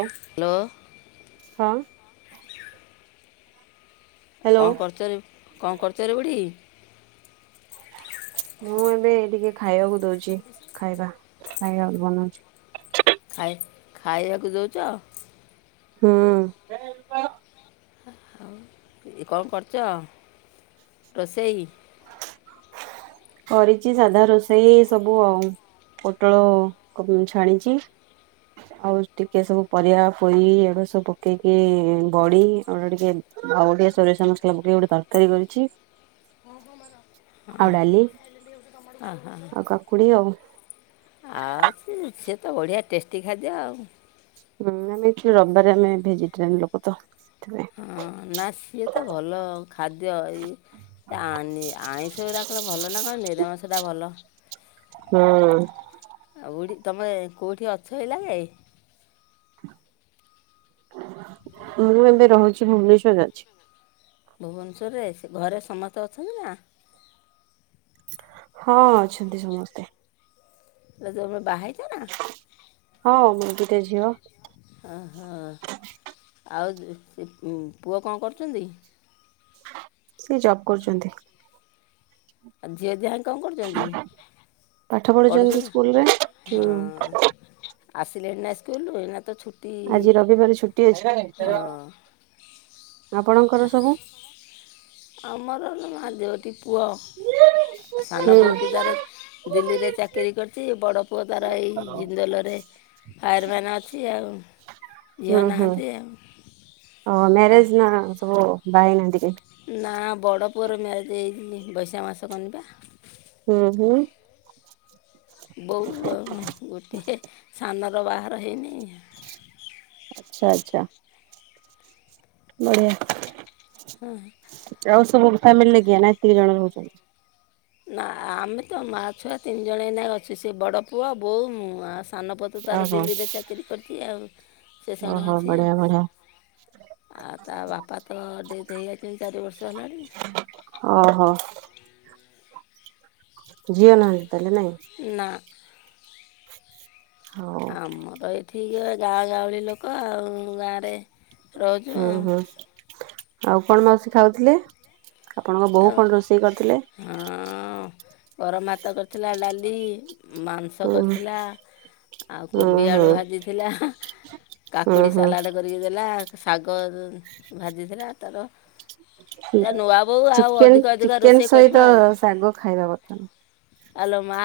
ଓ hello ହଁ। Hello କଣ କରୁଚରେ କଣ କରୁଚରେ ବୁଢ଼ି? ମୁଁ ଏବେ ଟିକେ ଖାଇବାକୁ ଦଉଛି ଖାଇବା ଖାଇବାକୁ ବନଉଛି। ଖାଇ ଖାଇବାକୁ ଦଉଚ? ହୁଁ। ଇ କଣ କରିଛ ରୋଷେଇ? କରିଛି ସାଧା ରୋଷେଇ ସବୁ ଆଉ ପୋଟଳ କ ଉଁ ଛାଣିଛି। [inaudible] ଆଉ ଟିକେ ସବୁ ପରିବା ପୋଇ ଏଗୁଡା ସବୁ ପକେଇକି ବଡ଼ି ଆଉ ଏଗୁଡା ଟିକେ। ଆଉ ଟିକେ ସୋରିଷ ମସଲା ପକେଇକି ଗୋଟେ ତରକାରୀ କରିଛି। ହଁ ହଁ ମାର। ଆଉ ଡ଼ାଲି ହଁ ଆଉ କାକୁଡ଼ି ଆଉ। ଆଉ ସେ ସେ ତ ବଢ଼ିଆ ଟେଷ୍ଟି ଖାଦ୍ୟ ଆଉ। ହୁଁ ଆମେ ଏଇଠି ରବିବାରେ ଆମେ ଭେଜିଟେରିଆନ୍ ଲୋକ ତ। ସେଥିପାଇଁ ହଁ ନା ସିଏ ତ ଭଲ ଖାଦ୍ୟ ଇ। ଏ ଆନି ଆଇଁଷ ଗୁରା କଣ ଭଲ ନା କଣ? ନିରାମିଷ ଟା ଭଲ। ହୁଁ। ଆଉ ବୁଢ଼ୀ ତମେ କଉଠି ଅଛ ଏଇଲା କେ? ମୁଁ ଏବେ ରହୁଛି ଭୁବନେଶ୍ଵର ଅଛି। ଭୁବନେଶ୍ୱରରେ ସେ ଘରେ ସମସ୍ତେ ଅଛନ୍ତି ନା? ହଁ ଅଛନ୍ତି ସମସ୍ତେ। ଲୋ ତମେ ବାହା ହେଇଛ ନା? ହଁ ମୋର ଦିଟା ଝିଅ। ଅ ହ ଆଉ ଇ ଇ ଉଁ ପୁଅ କଣ କରୁଛନ୍ତି? ସିଏ ଜବ୍ କରୁଛନ୍ତି। ଆଉ ଝିଅ ଦିହା କଣ କରୁଛନ୍ତି? ପାଠ ପଢୁଛନ୍ତି ସ୍କୁଲରେ ହଁ। ହୁଁ ଆସିଲେଣି ନା ଇସ୍କୁଲରୁ ଏଇନା ତ ଛୁ ଆଜି ରବିବାର ଛୁଟି ଅଛି ଆପଣଙ୍କର ସବୁ। ଆମର ଲୋ ମା ଦୋ ଟି ପୁଅ ସାନ ହୁଁ ପୁଅଟିି ତାର। ଦିଲ୍ଲୀରେ ଚାକିରି କରିଛି ବଡ଼ ପୁଅ ତାର ଏଇ ଜିନ୍ଦଲରେ। ଫାୟାରମ୍ୟାନ ଅଛି ଆଉ ହୁଁ ଝିଅ ହୁଁ ନାହାନ୍ତି ଆଉ। ଓ ଅ, ମ୍ୟାରେଜ ନା ଆଁ ସବୁ। ବାହା ହୋଇନାହାନ୍ତି କେହି? ନା ବଡ଼ ପୁଅର ମ୍ୟାରେଜ୍ [unintelligible] ବୈଶାଖ ମାସ କନି ପା। ହୁଁ ହୁଁ। ବୋଉ ଆଉ ଗୋଟିଏ ସାନର ବାହାଘର ହେଇନି। ଆଚ୍ଛା ଆଚ୍ଛା। ବଢ଼ିଆ। ହଁ ହଁ। ଆଉ ସବୁ ଫ୍ୟାମିଲି ରେ କିଏ ନା ଏତିକି ଜଣ ରହୁଛନ୍ତି? ନାଆ ଆମେ ତ ମାଆ ଛୁଆ ତିନି ଜଣ ଏଇନା ଅଛୁ ସେ ବଡ଼ ପୁଅ ବୋଉ ମୁଁ ଆ ସାନପୁଅ ତ ତାର ଓହୋ ଦିଲ୍ଲୀରେ ଚାକିରି କରିଛି ଆଉ ସେଷେଣେ ଓହୋ ଅଛି ଆଉ। ବଢିଆ ବଢିଆ ଆଉ ତା ବାପା ତ ଡେଥ୍ ହେଇଯାଇଛନ୍ତି ଚାରି ବର୍ଷ ହେଲାଣି। ଓହୋ। ଝିଅ ନାହାନ୍ତି ତାହେଲେ ନାଇଁ? ନାଁ। ହଉ। ଆମର ଏଠିକ ଗାଁ ଗାଉଁଳି ଲୋକ ଆଉ ଗାଁରେ ରହୁଛୁ ହୁଁ ଆଉ ହୁଁ ଆଉ କଣ ମାଉସୀ ଖାଉଥିଲେ? ଆପଣଙ୍କ ବୋଉ ଆଉ କଣ ରୋଷେଇ କରିଥିଲେ? ହଁ ଗରମ ଭାତ କରିଥିଲା ଡ଼ାଲି। ମାଂସ ହୁଁ କରିଥିଲା ଆଉ ହୁଁ କୋବି ହୁଁ ଆଳୁ ଭାଜିଥିଲା। ହୁଁ କାକୁଡ଼ି ହୁଁ ସାଲାଡ଼ କରିକି ଦେଲା ଶାଗ ଭାଜିଥିଲା ତାର ଏ ନୂଆ ବୋଉ ଆଉ ଚିକେ ଅଧିକ ଅଧିକ ଚିକେନ ରୋଷେଇ କରିବା ସହିତ ଆଉ ଶାଗ ଖାଇବା କଥା ନୁହ। ଆଲୋ ମା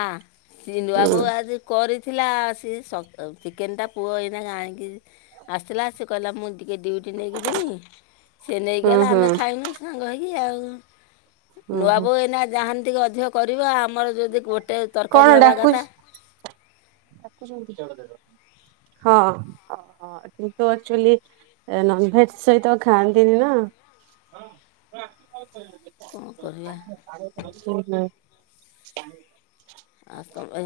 ସିନୁଆବୁ ନୁହଁ। ଆଜି କରିଥିଲା ସିଏ ସ ଚିକେନ୍ଟା ପୁଅ ଏଇନା ଆଣିକି ଆସିଥିଲା ସିଏ କହିଲା ମୁଁ ଟିକେ ଡିଉଟି ନେଇକି ଯିବି ସେ ନେଇକି ହୁଁ ଗଲେ ହୁଁ ହୁଁ ଆମେ ଖାଇନୁ ସାଙ୍ଗ ହେଇକି ଆଉ। ହୁଁ ହୁଁ ନୂଆବୋହୁ ଏନା ଯାହାନ୍ତିକି ଅଧିକ କରିବା ଆମର ଯଦି ଗୋଟେ କଣ ତରକାରୀ ହେବା ଡାକୁଚ କଥା ହଁ। ହଁ କିନ୍ତୁ ଆଚୁଆଲି ନନଭେଜ ସହିତ ଖାଆନ୍ତିନି ନା। [inaudible] କ'ଣ କରିବା ଆ ତମେ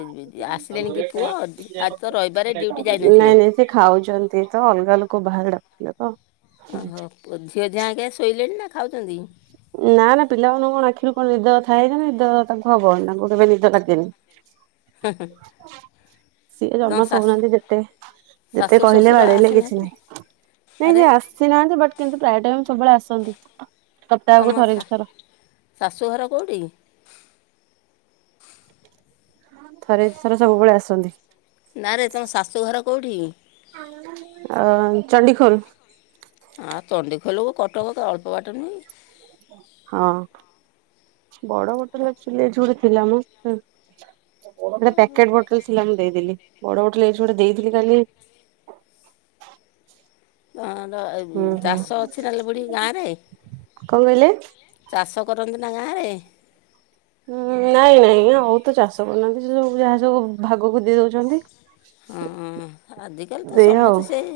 ଏମିତି ଆସିଲେଣି କି ପୁଅ ଆଜି ତ ରହିବାରେ ଡ୍ୟୁଟି ନାଇଁ ଯାଇନଥିବେ। ନାଇଁ ସେ ଖାଉଛନ୍ତି ତ ଅଲଗା ଲୋକ ବାହାର ଡାକୁଥିଲେ ତ। ଓହୋ ପୁଝିଅଝି ଆଜ୍ଞା ଶୋଇଲେଣି ନା ଖାଉଛନ୍ତି। ନା ନା ପିଲାମାନଙ୍କୁ କଣ ଆଖିରୁ କଣ ନିଦ ଥାଏଇ ଯେ ନିଦ ତାଙ୍କୁ ହବନ ତାଙ୍କୁ କେବେ ନିଦ ଲାଗେନି। ହୁଁ, ହୁଁ। ସିଏ ଜମାଶଉନାହାନ୍ତି ଯେତେ ଯେତେ ଶାଶୁ କହିଲେ ଶ୍ୱଶୁର ବାଡେଇଲେ କିଛି ଆସିନାହାନ୍ତି ନାହିଁ। ନାଇଁ ଆରେ ସେଇ ଆସିନାହାନ୍ତି ବଟ୍ କିନ୍ତୁ ପ୍ରାୟ ଟାଇମ ସବୁବେଳେ ଆସନ୍ତି। ସପ୍ତାହକୁ ତମ ଥରେ ଷା ଦିଥର। ଶାଶୁଘର କଉଠି? ଥରେ ଥରେ ସବୁବେଳେ ଆସନ୍ତି। ନାରେ ତୁମ ଶାଶୁଘର କଉଠି? ଅ ଚଣ୍ଡିଖୋଲ। ଆଁ ଚଣ୍ଡି ଖୋଲକୁ କଟକ ଅଳ୍ପ ବାଟ ନୁହେଁ। [unintelligible] ଗୋଟେ ପ୍ୟାକେଟ ବୋଟଲ ଥିଲା ମୁଁ ଦେଇଦେଲି ବଡ ବୋଟଲଇ ଗୋଟେ ଦେଇଥିଲି କାଁ ହର ହୁଁ ହୁଁ ଚାଷ ଅଛି ନହେଲେ ବୁଢ଼ୀ ଗାଁରେ। କଣ କହିଲେ ଚାଷ କରନ୍ତି ନା ଗାଁରେ। ହଁ ନାଇଁ ନାଇଁ ଆଉ ତ ଚାଷ କରୁନାହାନ୍ତି ସେ ସବୁ ଯାହା ସବୁ ଭାଗକୁ ଦେ ଦଉ ହଁ ଆଜିକାଲି ତ ଦେଇ ଆଉ ସମସ୍ତେ ସେଇ।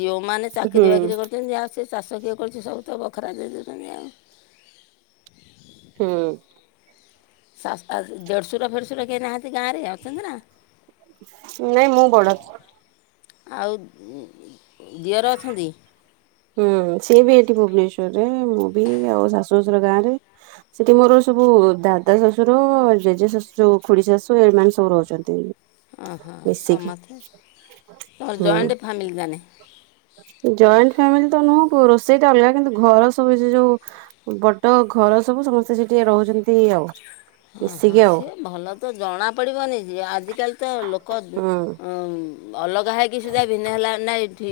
ଯିଉଁମାନେ ହୁଁ ଚାକିରି ବାକିରି କରୁଛନ୍ତି ଆଉ ସେ ଚାଷ କିଏ କରୁଛି ସବୁ ତ ବଖରା ଦେଇ ଦେଉଛନ୍ତି ଆଉ। ହୁଁ। ସା ଦେଢଶୁର ଫେଢଶୁରା କେଇନାହାନ୍ତି ଗାଁରେ ଆଉ ଛନ୍ତି ନା। ନାଇଁ ମୁଁ ବଡ। ଆଉ ଦିଅର ଅଛନ୍ତି। ହୁଁ ସିଏ ବି ଏଠି ଭୁବନେଶ୍ଵରରେ ମୁଁ ବି ଆଉ ଶାଶୁ ଶ୍ୱଶୁର ଗାଁ ରେ। ସେଠି ମୋର ସବୁ ଦାଦା ଶାଶୁର ଜେଜେ ଶାଶୁର ଯୋଉ ଖୁଡି ଶାଶୁ ଏମାନେ ସବୁ ରହୁଛନ୍ତି। ଓ ହଁ ମିଶିକି ସମସ୍ତେ ତୋର ହୁଁ ଜଏଣ୍ଟ ଫ୍ୟାମିଲି ଜାନେ। ଜଏଣ୍ଟ ଫ୍ୟାମିଲି ତ ନୁହଁ ରୋଷେଇଟା ଅଲଗା କିନ୍ତୁ ଘର ସବୁ ଜେ ଯୋଉ ବଟ ଘର ସବୁ ସମସ୍ତେ ସେ ଟିକେ ରହୁଛନ୍ତି। ହଉ। ହଁ ହଁ ସିଏ ଭଲ ତ ଜଣାପଡ଼ିବନି ଯେ ଆଜିକାଲି ତ ଲୋକ ଉଁ ହୁଁ ଅଲଗା ହେକି ସୁଧା ଭିନ୍ ହେଲା ନାଇଁଠି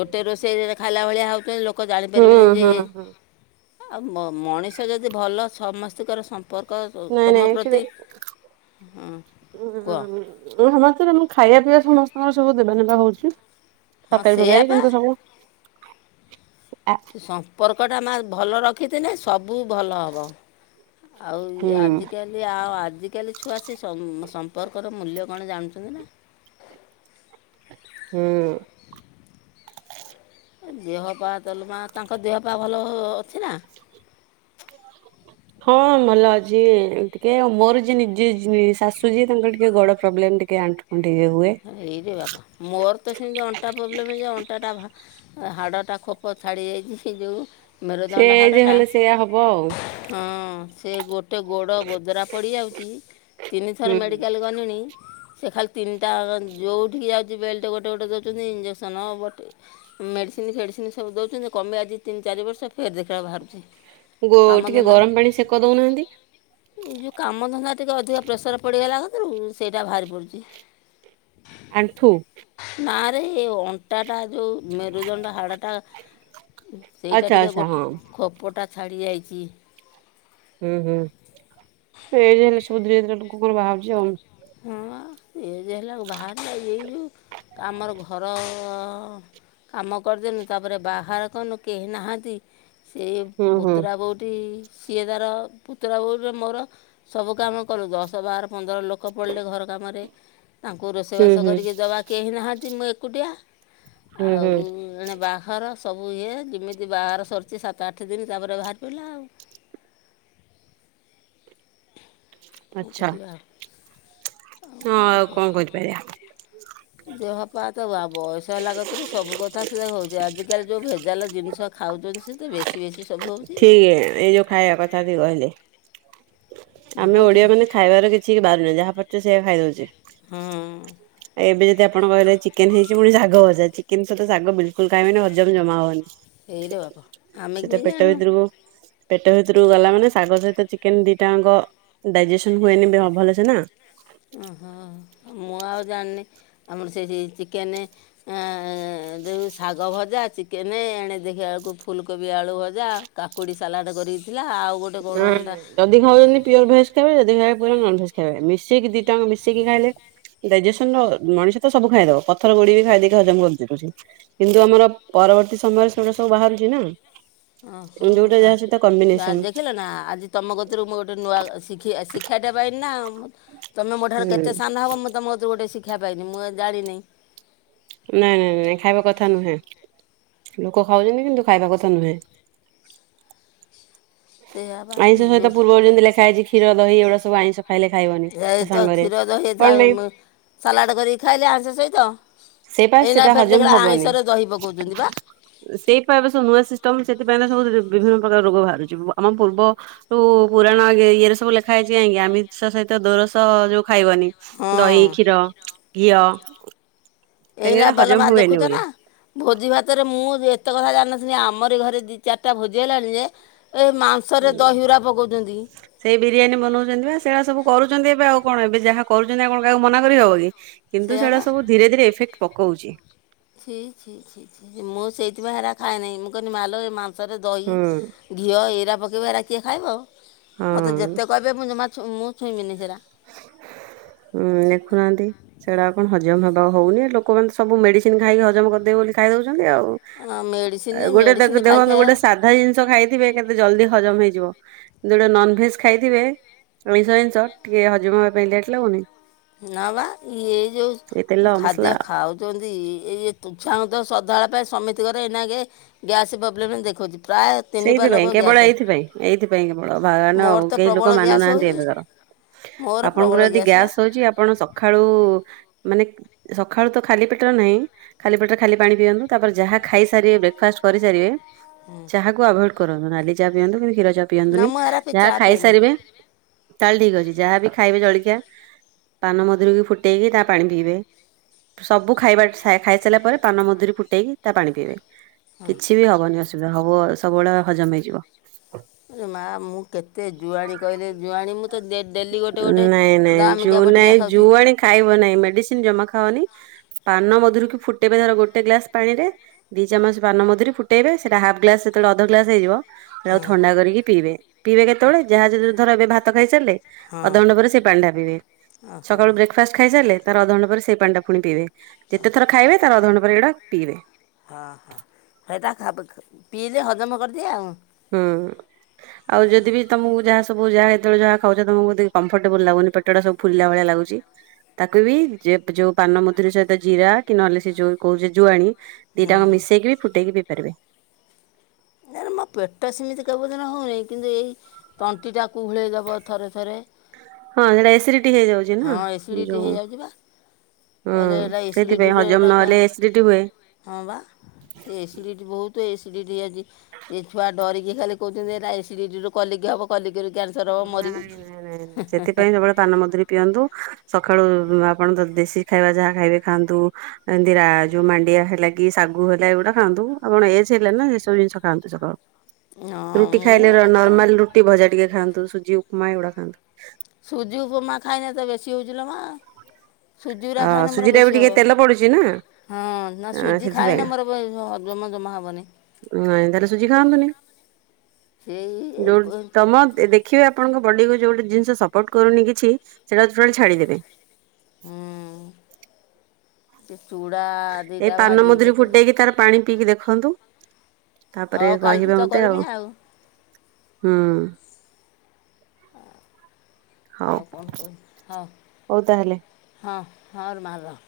ଗୋଟେ ରୋଷେଇ ଖାଇଲା ଭଳିଆ ହଉଛନ୍ତି। ଲୋକ ଜାଣିପାରିବେନି ହୁଁ ଯେ ହୁଁ ଇଏ ହୁଁ ଆଉ ମଣିଷ ଯଦି ଭଲ ସମସ୍ତଙ୍କର ସମ୍ପର୍କ ନାଇଁ ତୁମ ନାଇଁ ଆକ୍ଚୁଆଲି ପ୍ରତି ହ କୁହ। ସମସ୍ତେ ମୁଁ ଖାଇବା ପିଇବା ସମସ୍ତଙ୍କର ସବୁ ଦେବା ନେବା ହଉଛି। ହଁ ତକାରୀ ସେଇଆ ଫକାରୀ ପା କିନ୍ତୁ ସବୁ ଆ ସମ୍ପର୍କ ଟା ମା ଭଲ ରଖିଥିଲେ ସବୁ ଭଲ ହବ। ଆଉ ଇ ହୁଁ ଆଜିକାଲି ହେ ଆଉ ଆଜିକାଲି ଛୁଆ ସେ ସମ୍ପର୍କର ମୂଲ୍ୟ କଣ ଜାଣୁଛନ୍ତି ନା। ହୁଁ। ଦେହ ପା ତଲ ମା ତାଙ୍କ ଦେହପା ଭଲ ଅଛି ନା। ହଁ ଭଲ ଅଛି ଟିକେ। ଆ ମୋର ଯେ ଯିଏ ଶାଶୁ ଯିଏ ତାଙ୍କର ଟିକେ ଗଡ ପ୍ରୋବ୍ଲେମ ଟିକେ ଆଣ୍ଠୁ ଫଣ୍ଠି ଇଏ ହୁଏ। ଏଇ ଯେ ବାପା ମୋର ତ ସେମିତି ଅଣ୍ଟା ପ୍ରୋବ୍ଲେମ୍ ଯେ ଅଣ୍ଟାଟା ହାଡଟା ଖୋପ ଛାଡି ଯାଇଛି ସେ ଯୋଉ। ସେ ମେରୁଦଣ୍ଡ ଯେ ହାଡଟା ହେଲେ ସେଇଆ ହବ ଆଉ ହଁ। ସେ ଗୋଟେ ଗୋଡ ଗୋଦରା ପଡି ଯାଉଛି। ତିନି ଥର ହୁଁ। ମେଡିକାଲ ଗଲିଣି। ସେ ଖାଲି ତିନିଟା ଯୋଉଠିକି ଯାଉଛି ବେଲ୍ଟ ଗୋଟେ ଗୋଟେ ଦେଉଛନ୍ତି। ଇଞ୍ଜେକ୍ସନ ବଟିକା ମେଡିସିନ ଫେଡିସିନ ସବୁ ଦଉଛନ୍ତି। କମେ ଆଜି ତିନି ଚାରି ବର୍ଷ ଫେରେ ଦେଖିଲ ବାହାରୁଛି। ଗୋ ଟିକେ କାମଧନ୍ଦା ଗରମ ପାଣି ସେକ ଦଉନାହାନ୍ତି। ଏଇ ଯେଉଁ କାମ ଧନ୍ଦା ଟିକି ଅଧିକ ପ୍ରେସର ପଡିଗଲା କଥିରୁ ସେଇଟା ବାହାରି ପଡୁଛି। ଆଣ୍ଠୁ। ନା ରେ ଏ ଅଣ୍ଟାଟା ଯୋଉ ମେରୁଦଣ୍ଡ ହାଡଟା ଆଚ୍ଛା ସେଇଟା ଟିକେ ଆଚ୍ଛା ହଁ ଗୋଟ ଖୋପଟା ଛାଡି ଯାଇଛି। ହୁଁ ହୁଁ ଏଇଯ ହେଲେ ସବୁ ଧୀରେ ଧୀରେ ଲୋକ କଣ ବାହାରୁଛି ଆଉ। ହଁ। ଇଏ ଯେ ହେଲା ବାହାରିଲା। ଏଇ ଯୋଉ ଆମର ଘର କାମ କରିଦେନୁ। ତାପରେ ବାହାର କନୁ କେହି ନାହାନ୍ତି। ସେ ହୁଁ ହୁଁ ବୁତୁରା ବୋଉଠି ସିଏ ତାର ପୁତୁରା ବୋଉ ବି ମୋର ସବୁ କାମ କଲୁ। ଦଶ ବାର ପନ୍ଦର ଲୋକ ଲୋକ ପଡିଲେ ଘର କାମରେ। ତାଙ୍କୁ ରୋଷେଇ ହୁଁ ବାସ ହୁଁ କରିକି ଦେବା କେହି ନାହାନ୍ତି। ମୁଁ ଏକୁଟିଆ। ହୁଁ ଆଉ ହୁଁ ଏଣେ ବାଘର। ସବୁ ଇଏ ଯେମିତି ବାହାର ସରିଛି। ସାତ ଆଠ ଦିନ ତାପରେ ବାହାର ପଡିଲା ଆଉ। [inaudible] କଣ କରିବା? ଆଉ କଣ କହ। ଦେହପା ତ ବୟସ୍ ହେଲା କରୁ ସବୁ କଥା ସେ ହଉଛି। ଆଜିକାଲି ଯେଉ ଭେଜାଲ ଜିନିଷ ଖାଉଛନ୍ତି। ସେ ବେଶୀ ବେଶୀ ସବୁଉ ଠିକ ଏଇ ଯଉ। ଖାଇବା କଥା ଦେଇ କହିଲେ। ଆମେ ବହୁତ ଓଡିଆ ମାନେ ଖାଇବାର କିଛି ବାରୁନେ। ଯାହା ପାରୁଛେ ସେଇଆ ଖାଇ ଦଉଛେ। ହଁ। ଆ ଏବେ ଯଦି ଆପଣ କହେ ଚିକେନ ହେଇଛି। ପଣି ଶାଗ ଭଜା ଚିକେନ ସହିତ ଶାଗ ବିଲକୁଲ ଖାଇଁବେନି ହଜମ ଜମା ହବନି। ଏଇରେ ବାପ ଆମେ ସେଟା କେମିତି ପେଟ ଜାଣିନୁ ଭିତୁରୁକୁ ପେଟ ଭିତରୁକୁ ଗଲା ମାନେ ଶାଗ ସହିତ ଚିକେନ ଦିଟାଙ୍କ ଡାଇଜେସନ ହୁଏନି ଭଲ। ଛ ନା। ଓହୋ ମୁଁ ଆଉ ଜାଣିନି। ଆମର ସେଠ ଚିକେନ ଏ ଯେଉ ଶାଗ ଭଜା ଚିକେନେ ଏଣେ ଦେଖିବା ବେଳକୁ ଫୁଲକୋବି ଆଳୁ ଭଜା। କାକୁଡି ସାଲାଡ କରଥିଲା। ଆଉ ଗୋଟେ କଣ ନାଇଁ ହେଟା ନାଇଁ ଯଦି ଖାଇବେ ପିଅର ଭେଜ ଖାଇବେ। ଯଦି ଖାଇବେ ପୁରା ନନଭେଜ ଖାଇବେ। ମିଶିକି ଟଙ୍କ ମିଶିକି ଖାଇଲେ ଡାଇଜେସନ ର ମଣିଷ ସବୁ ଖାଇଦବ। ପଥର ଗୁଡି ବି ଖାଇଦକି ହଜମ କରିଦଉଛି। କିନ୍ତୁ ଆମର ପରବର୍ତ୍ତୀ ସମୟରେ ସେଟା ସବୁ ବାହାରୁଛି ନା। ଯୋଉଟା ଯାହା ସହିତ ଓହୋ କମ୍ବିନେସନ ଦେଖିଲ ନା ଆଜି ତମ କତରୁ ମୁଁ ଗୋଟେ ନୂଆ ଶି ଶିକ୍ଷାଟା ପାଇଁ ନା? ତମେ ମୋ ହୁଁ ଠାରୁ କେତେ ସାନ ହବ ମୁଁ ତମକତୁରୁ ଗୋଟେ ଶିକ୍ଷା ପାଇନି ମୁଁ ଜାଣିନି। ନାଇଁ ନାଇଁ ନାଇଁ ଖାଇବା କଥା ନୁହେଁ ଲୋକ ଖାଉଛନ୍ତି କିନ୍ତୁ ଖାଇବା କଥା ନୁହେଁ। ସେଇଆ ବା ଆଇଁଷ ଯେଉଁ ସହିତ ପୂର୍ବ ଯେମିତି ଲେଖା ହେଇଛି କ୍ଷୀର ଦହି ଏଗୁଡା ଆଇଁସ ଖାଇଲେ ଖାଇବନି। ଏ ତ ସାଙ୍ଗରେ କ୍ଷୀର ଦହି କଣ ପାଇଁ [unintelligible] ସାଲାଡ କରିକି ଖାଇଲେ ଆସ ସହିତ। ସେଇ ପା ଏଇନା ସେଟା ଫେର ହଜମ ଦେଖିଲା ହବନି। ଆଇଁଷରେ ଦହି ପକଉଛନ୍ତି ବା। ସେଇପା ଏବେ ସବୁ ନୂଆ ସିଷ୍ଟମ ସେଥିପାଇଁ ତ ସବୁ ବିଭିନ୍ନ ପ୍ରକାର ରୋଗ ବାହାରୁଛି ଆମ ପୂର୍ବ ଜୁ ପୁରାଣ ଇଏରେ ସବୁ ଲେଖା ହେଇଛି କାଁକି ଆମିଷ ସହିତ ଦୋରସ ଯୋଉ ଖାଇବନି ହଁ। ଦହି, କ୍ଷୀର, ଘିଅ। କାହିଁକି ଏଇନା ଏଟା ବାଲ ହଜମ ମା ହୁଏନି ଦେଖୁଛ ବୋଲି ନା। ଭୋଜି ଭାତରେ ମୁଁ ଏତେ କଥା ଜାଣିନଥିଲି ଆମରି ଘରେ ଦୁଇ ଚାରିଟା ଭୋଜି ହେଲାଣି ଯେ ଏ ମାଂସରେ ଦହିଗୁରା ପକାଉଛନ୍ତି। ସେଇ ବିରିୟାନୀ ବନଉଛନ୍ତି ବା ସେଇଭଳିଆ ସବୁ କରୁଛନ୍ତି ଏବେ ଆଉ କଣ ଏବେ ଯାହା କରୁଛନ୍ତି ଆଉ କଣ କାହାକୁ ମନା କରିହବ କି। କିନ୍ତୁ ସେଇଆ ସେଇଟା ବା ସବୁ ଧୀରେ ଧୀରେ ଇଫେକ୍ଟ ପକଉଛି। ଛି ଛି ଛି ଛି ଛି ମୁଁ ସେଇଥିପାଇଁ ହେରା ଖାଏ ନାହିଁ ମୁଁ କହିଲି ମାଲୋ ଏ ମାଂସରେ ଦହି ହୁଁ ଘିଅ ଏଇରା ପକେଇବ ଏରା କିଏ ଖାଇବ। ହଁ ମୋତେ ଯେତେ କହିବେ ମୁଁ ଜମା ମୁଁ ଛୁଇଁବିନି ସେଇରା। ହୁଁ ଦେଖୁନାହାନ୍ତି ସେଇଟା କଣ ହଜମ ହବା ହଉନି ଲୋକମାନେ ସବୁ ମେଡି ମେଡ଼ିସିନ ଖାଇକି ହଜମ କରିଦେବେ ବୋଲି ଖାଇଦଉଛନ୍ତି ଆଉ। ମେଡ଼ିସିନ ଗୋଟେ ମେଡ଼ିସିନ ଦେଖ ଖାଇ ଦେଖନ୍ତୁ ଗୋଟେ ଖାଇକା ସା ସାଧା ଜିନିଷ ଖାଇଥିବେ କେତେ ଜଲଦି ହଜମ ହେଇଯିବ। ଯୋଉଟା ନନଭେଜ ଖାଇଥିବେ ଅଇଁଷ ଜିନିଷ ଟିକେ ହଜମ ହେବା ପାଇଁ ଲେଟ୍ ଲାଗୁନି। ନା ବା ଇ ଏ ଏଇ ତେଲ ଯୋଉ ଖାଦ୍ୟ ମସଲା ଖାଉ ଯେମିତି ଏଇ [unintelligible] ଶ୍ରଦ୍ଧାଳ ପାଇଁ ସମିତି ଘରେ ନେଇକି। ଗ୍ୟାସ ପ୍ରୋବ୍ଲମ୍ ଦେଖାଉଛି ପ୍ରାୟ ତିନି ପା ଲୋକ ସେଇଥିପାଇଁ କେବଳ ଗ୍ୟାସ୍ ଏଇଥିପାଇଁ ଏଇଥିପାଇଁ କେବଳ [unintelligible] ମୋର ଆଉ ତ କେହି ଲୋକ ପ୍ରବଳ ଗ୍ୟାସ୍ ମାନୁନାହାନ୍ତି ହେଉଛି ଏବେକାର। ମୋର ପ୍ରବଳ ଆପଣଙ୍କର ଯଦି ବା ଗ୍ୟାସ୍ ହଉଛି। ଆପଣ ସକାଳୁମାନେ ସକାଳୁ ତ ଖାଲି ପେଟରେ ନାହିଁ। ଖାଲି ପଟରେ ଖାଲି ପାଣି ପିଅନ୍ତୁ ତାପରେ ଯାହା ଖାଇସାରିବେ ବ୍ରେକ ଫାଷ୍ଟ କରିସାରିବେ। ହୁଁ। ଚା କୁ ଆଭଡ କରନ୍ତୁ ନାଲି ଚା ପିଅନ୍ତୁ କିନ୍ତୁ କ୍ଷୀର ଚା ନା ପିଅନ୍ତୁନି ମୁଁ ହେରା ପି ଯାହା ଚା ପିଏନି ଖାଇସାରିବେ ତାହେଲେ ଠିକ ଅଛି ଯାହା ବିି ଖାଇବେ ଜଳଖିଆ ପାନ ମଧୁରିକୁ ଫୁଟେଇକି ତା ପାଣି ପିଇବେ। ସବୁ ଖାଇବା ଖାଇ ସାରିଲା ପରେ ପାନମଧୁୁରୀ ଫୁଟେଇକି ତା ପାଣି ପିଇବେ। ହଁ କିଛି ବି ହବନି ଅସୁବିଧା ହବ ସବୁବେଳେ ହଜମ ହେଇଯିବ। ରେ ମା ମୁଁ କେତେ ଜୁଆଣୀ କହିଲେ ଜୁଆଣୀ ମୁଁ ତ ଡେଲି ଗୋଟେ ଗୋଟେ ନାଇଁ ନାଇଁ ଜୁ ଦାମିକିଆ ନାଇଁ ବଟିିକା ଖାଉଛି। ଜୁଆଣି ଖାଇବ ନାହିଁ ମେଡିସିନ ଜମା ଖାଅନି ପାନମଧୁରୀକୁ ଫୁଟେଇବେ ଧର ଗୋଟେ ଗ୍ଲାସ ପାଣିରେ ଦି ଚାମଚ ପାନମଧୁରୀ ଫୁଟେଇବେ ସେଇଟା ହାପ୍ ଗ୍ଲାସ ସେତେବେଳେ ଅଧ ଗ୍ଲାସ ହେଇଯିବ ସେଟାକୁ ଥଣ୍ଡା କରିକି ପିଇବେ। ପିଇବେ କେତେବେଳେ ଯାହା ଯ ଧର ଏବେ ଭାତ ଖାଇସାରିଲେ ହଁ ଅଧଘଣ୍ଟା ପରେ ସେଇ ପାଣିଟା ପିଇବେ। ଓହୋ ସକାଳୁ ବ୍ରେକ ଫାଷ୍ଟ ଖାଇସାରିଲେ ତାର ଅଧଘଣ୍ଟା ପରେ ସେଇ ପାଣିଟା ପୁଣି ପିଇବେ। ଯେତେ ଥର ଖାଇବେ ତାର ଅଧଘଣ୍ଟା ପରେ ଏଇଟା ପିଇବେ। ହଁ ହଁ ହେଇଟା ଖାବ ପିଇଲେ ହଜମ କରିଦିଏ ଆଉ। ହୁଁ। ଆଉ ଯଦି ବି ତମକୁ ଯାହା ସବୁ ଯାହା ଯେତେବେଳେ ଯାହା ଖାଉଛ ତମକୁ ଯଦି କଫର୍ଟବୁଲ ଲାଗୁନି ପେ ପେଟ ଟା ସବୁ ଫୁଲିଲା ଭଳିଆ ଲାଗୁଛି ତାକୁ ବି ଯେ ଯୋଉ ପାନମଧୁରୀ ସହିତ ଜିରା କି ନହେଲେ ସେ ଯଉ କହୁଛ ଜୁଆଣି ଦିଟାଙ୍କ ହୁଁ ମିଶେଇକି ବି ଫୁଟେଇକି ପାରିବେ। ନା ମୋ ପେଟ ସେମିତି କବଧାନ ହଉନାହିଁ କିନ୍ତୁ ଏଇ ତଣ୍ଟିଟା କୁହୁଳେଇ ଦେବ ଥରେ ଥରେ। ହଁ ସେଇଟା ଏସିଡିଟି ହେଇଯାଉଛି ନା ହଁ ଏସିଡ଼ିଟି ଯଉ ହେଇଯାଉଛି ବା ଉଁ କହିଲେ ଏଇଟା ସେଇଥିପାଇଁ ଏସିଡ଼ିଟିରେ ହଜମ ଏଇଟା କୁହ। ନହେଲେ ଏସିଡିଟି ହୁଏ। ହଁ ବା ସେ ଏସିଡ଼ିଟି ବହୁତ ଏସିଡ଼ିଟି ହେଇଚି। ସେ ଛୁଆ ଡରିକି ଖାଲି କହୁଛନ୍ତି ଏରା ଏସିଡିଟି ରୁ କଲିକି ହବ କଲିକିରୁ କ୍ୟାନ ନାଇଁ ନାଇଁ ନାଇଁ ନାଇଁ ସେଥିପାଇଁ ଜମା ପାନମଧୁରୀ ପିଅନ୍ତୁ। ସକାଳୁ ଆପଣ ଦେଶୀ ଖାଇବା ଯାହା ଖାଇବେ ଖାଆନ୍ତୁ। ଏନ୍ଦିରା ଯୋଉ ମାଣ୍ଡିଆ ହେଲା କି ଶାଗୁ ହେଲା ଏଗୁଡା ଖାଆନ୍ତୁ। ଆପଣ ଏଜ ହେଲାଣି ନା ଏସବୁ ଜିନିଷ ଖାଆନ୍ତୁ ସକାଳୁ। ହଁ ରୁଟି ମୁଁ ଖାଇଲେ ର ଏଇଟା ଖାଏନି ନର୍ମାଲ ରୁଟି ଭଜା ଟିକେ ଖାଆନ୍ତୁ ସୁଜି ଉପମା ଏଗୁଡା ଖାଆନ୍ତୁ। ସୁଜି ଉପମା ଖାଇଲେ ତ ବେଶୀ ହେଉଛି ଲୋ ମା। ସୁଜି ଗୁରା ଅ ଖାଇଲେ ମୋର ସୁଜି ଟା ବି ବେଶୀ ଟିକେ ହବ। ତେଲ ପଡୁଛି ନା ହଁ ନା ସୁଜି ସେଥିପାଇଁ ଖାଇନେ ମୋର ହଜମ ଜମା ହବନି। ଏନ୍ତି ହେଲେ ସୁଜି ଖାଆନ୍ତୁନି। ସେଇ ଯୋଉ ତମ ଦେ ଦେଖିବେ ଆପଣଙ୍କ ବଡ଼ିକୁ ଯୋଉ ଜିନିଷ ଟା ସପୋର୍ଟ କରୁନି କିଛି ସେଟା ଟୋଟାଲ ଛାଡ଼ିଦେବେ। ହୁଁ ସେ ଚୁଡ଼ା ଏଇ ଦିଟା ପାନ ଭାଜିକି ମଧୁରୀ କେତେବେଳେ ଫୁଟେଇକି ତାର ପାଣି ପିଇକି ଦେଖନ୍ତୁ। ତାପରେ ହଉ କାଲିଠୁ କହିବେ ତ ମତେ କରମି ଆଉ। ହୁଁ ହଁ ହଉ ଆଉ କଣ। [unintelligible] ହଉ ତାହେଲେ। ହଁ ହଁ ରେ ମା ରହ।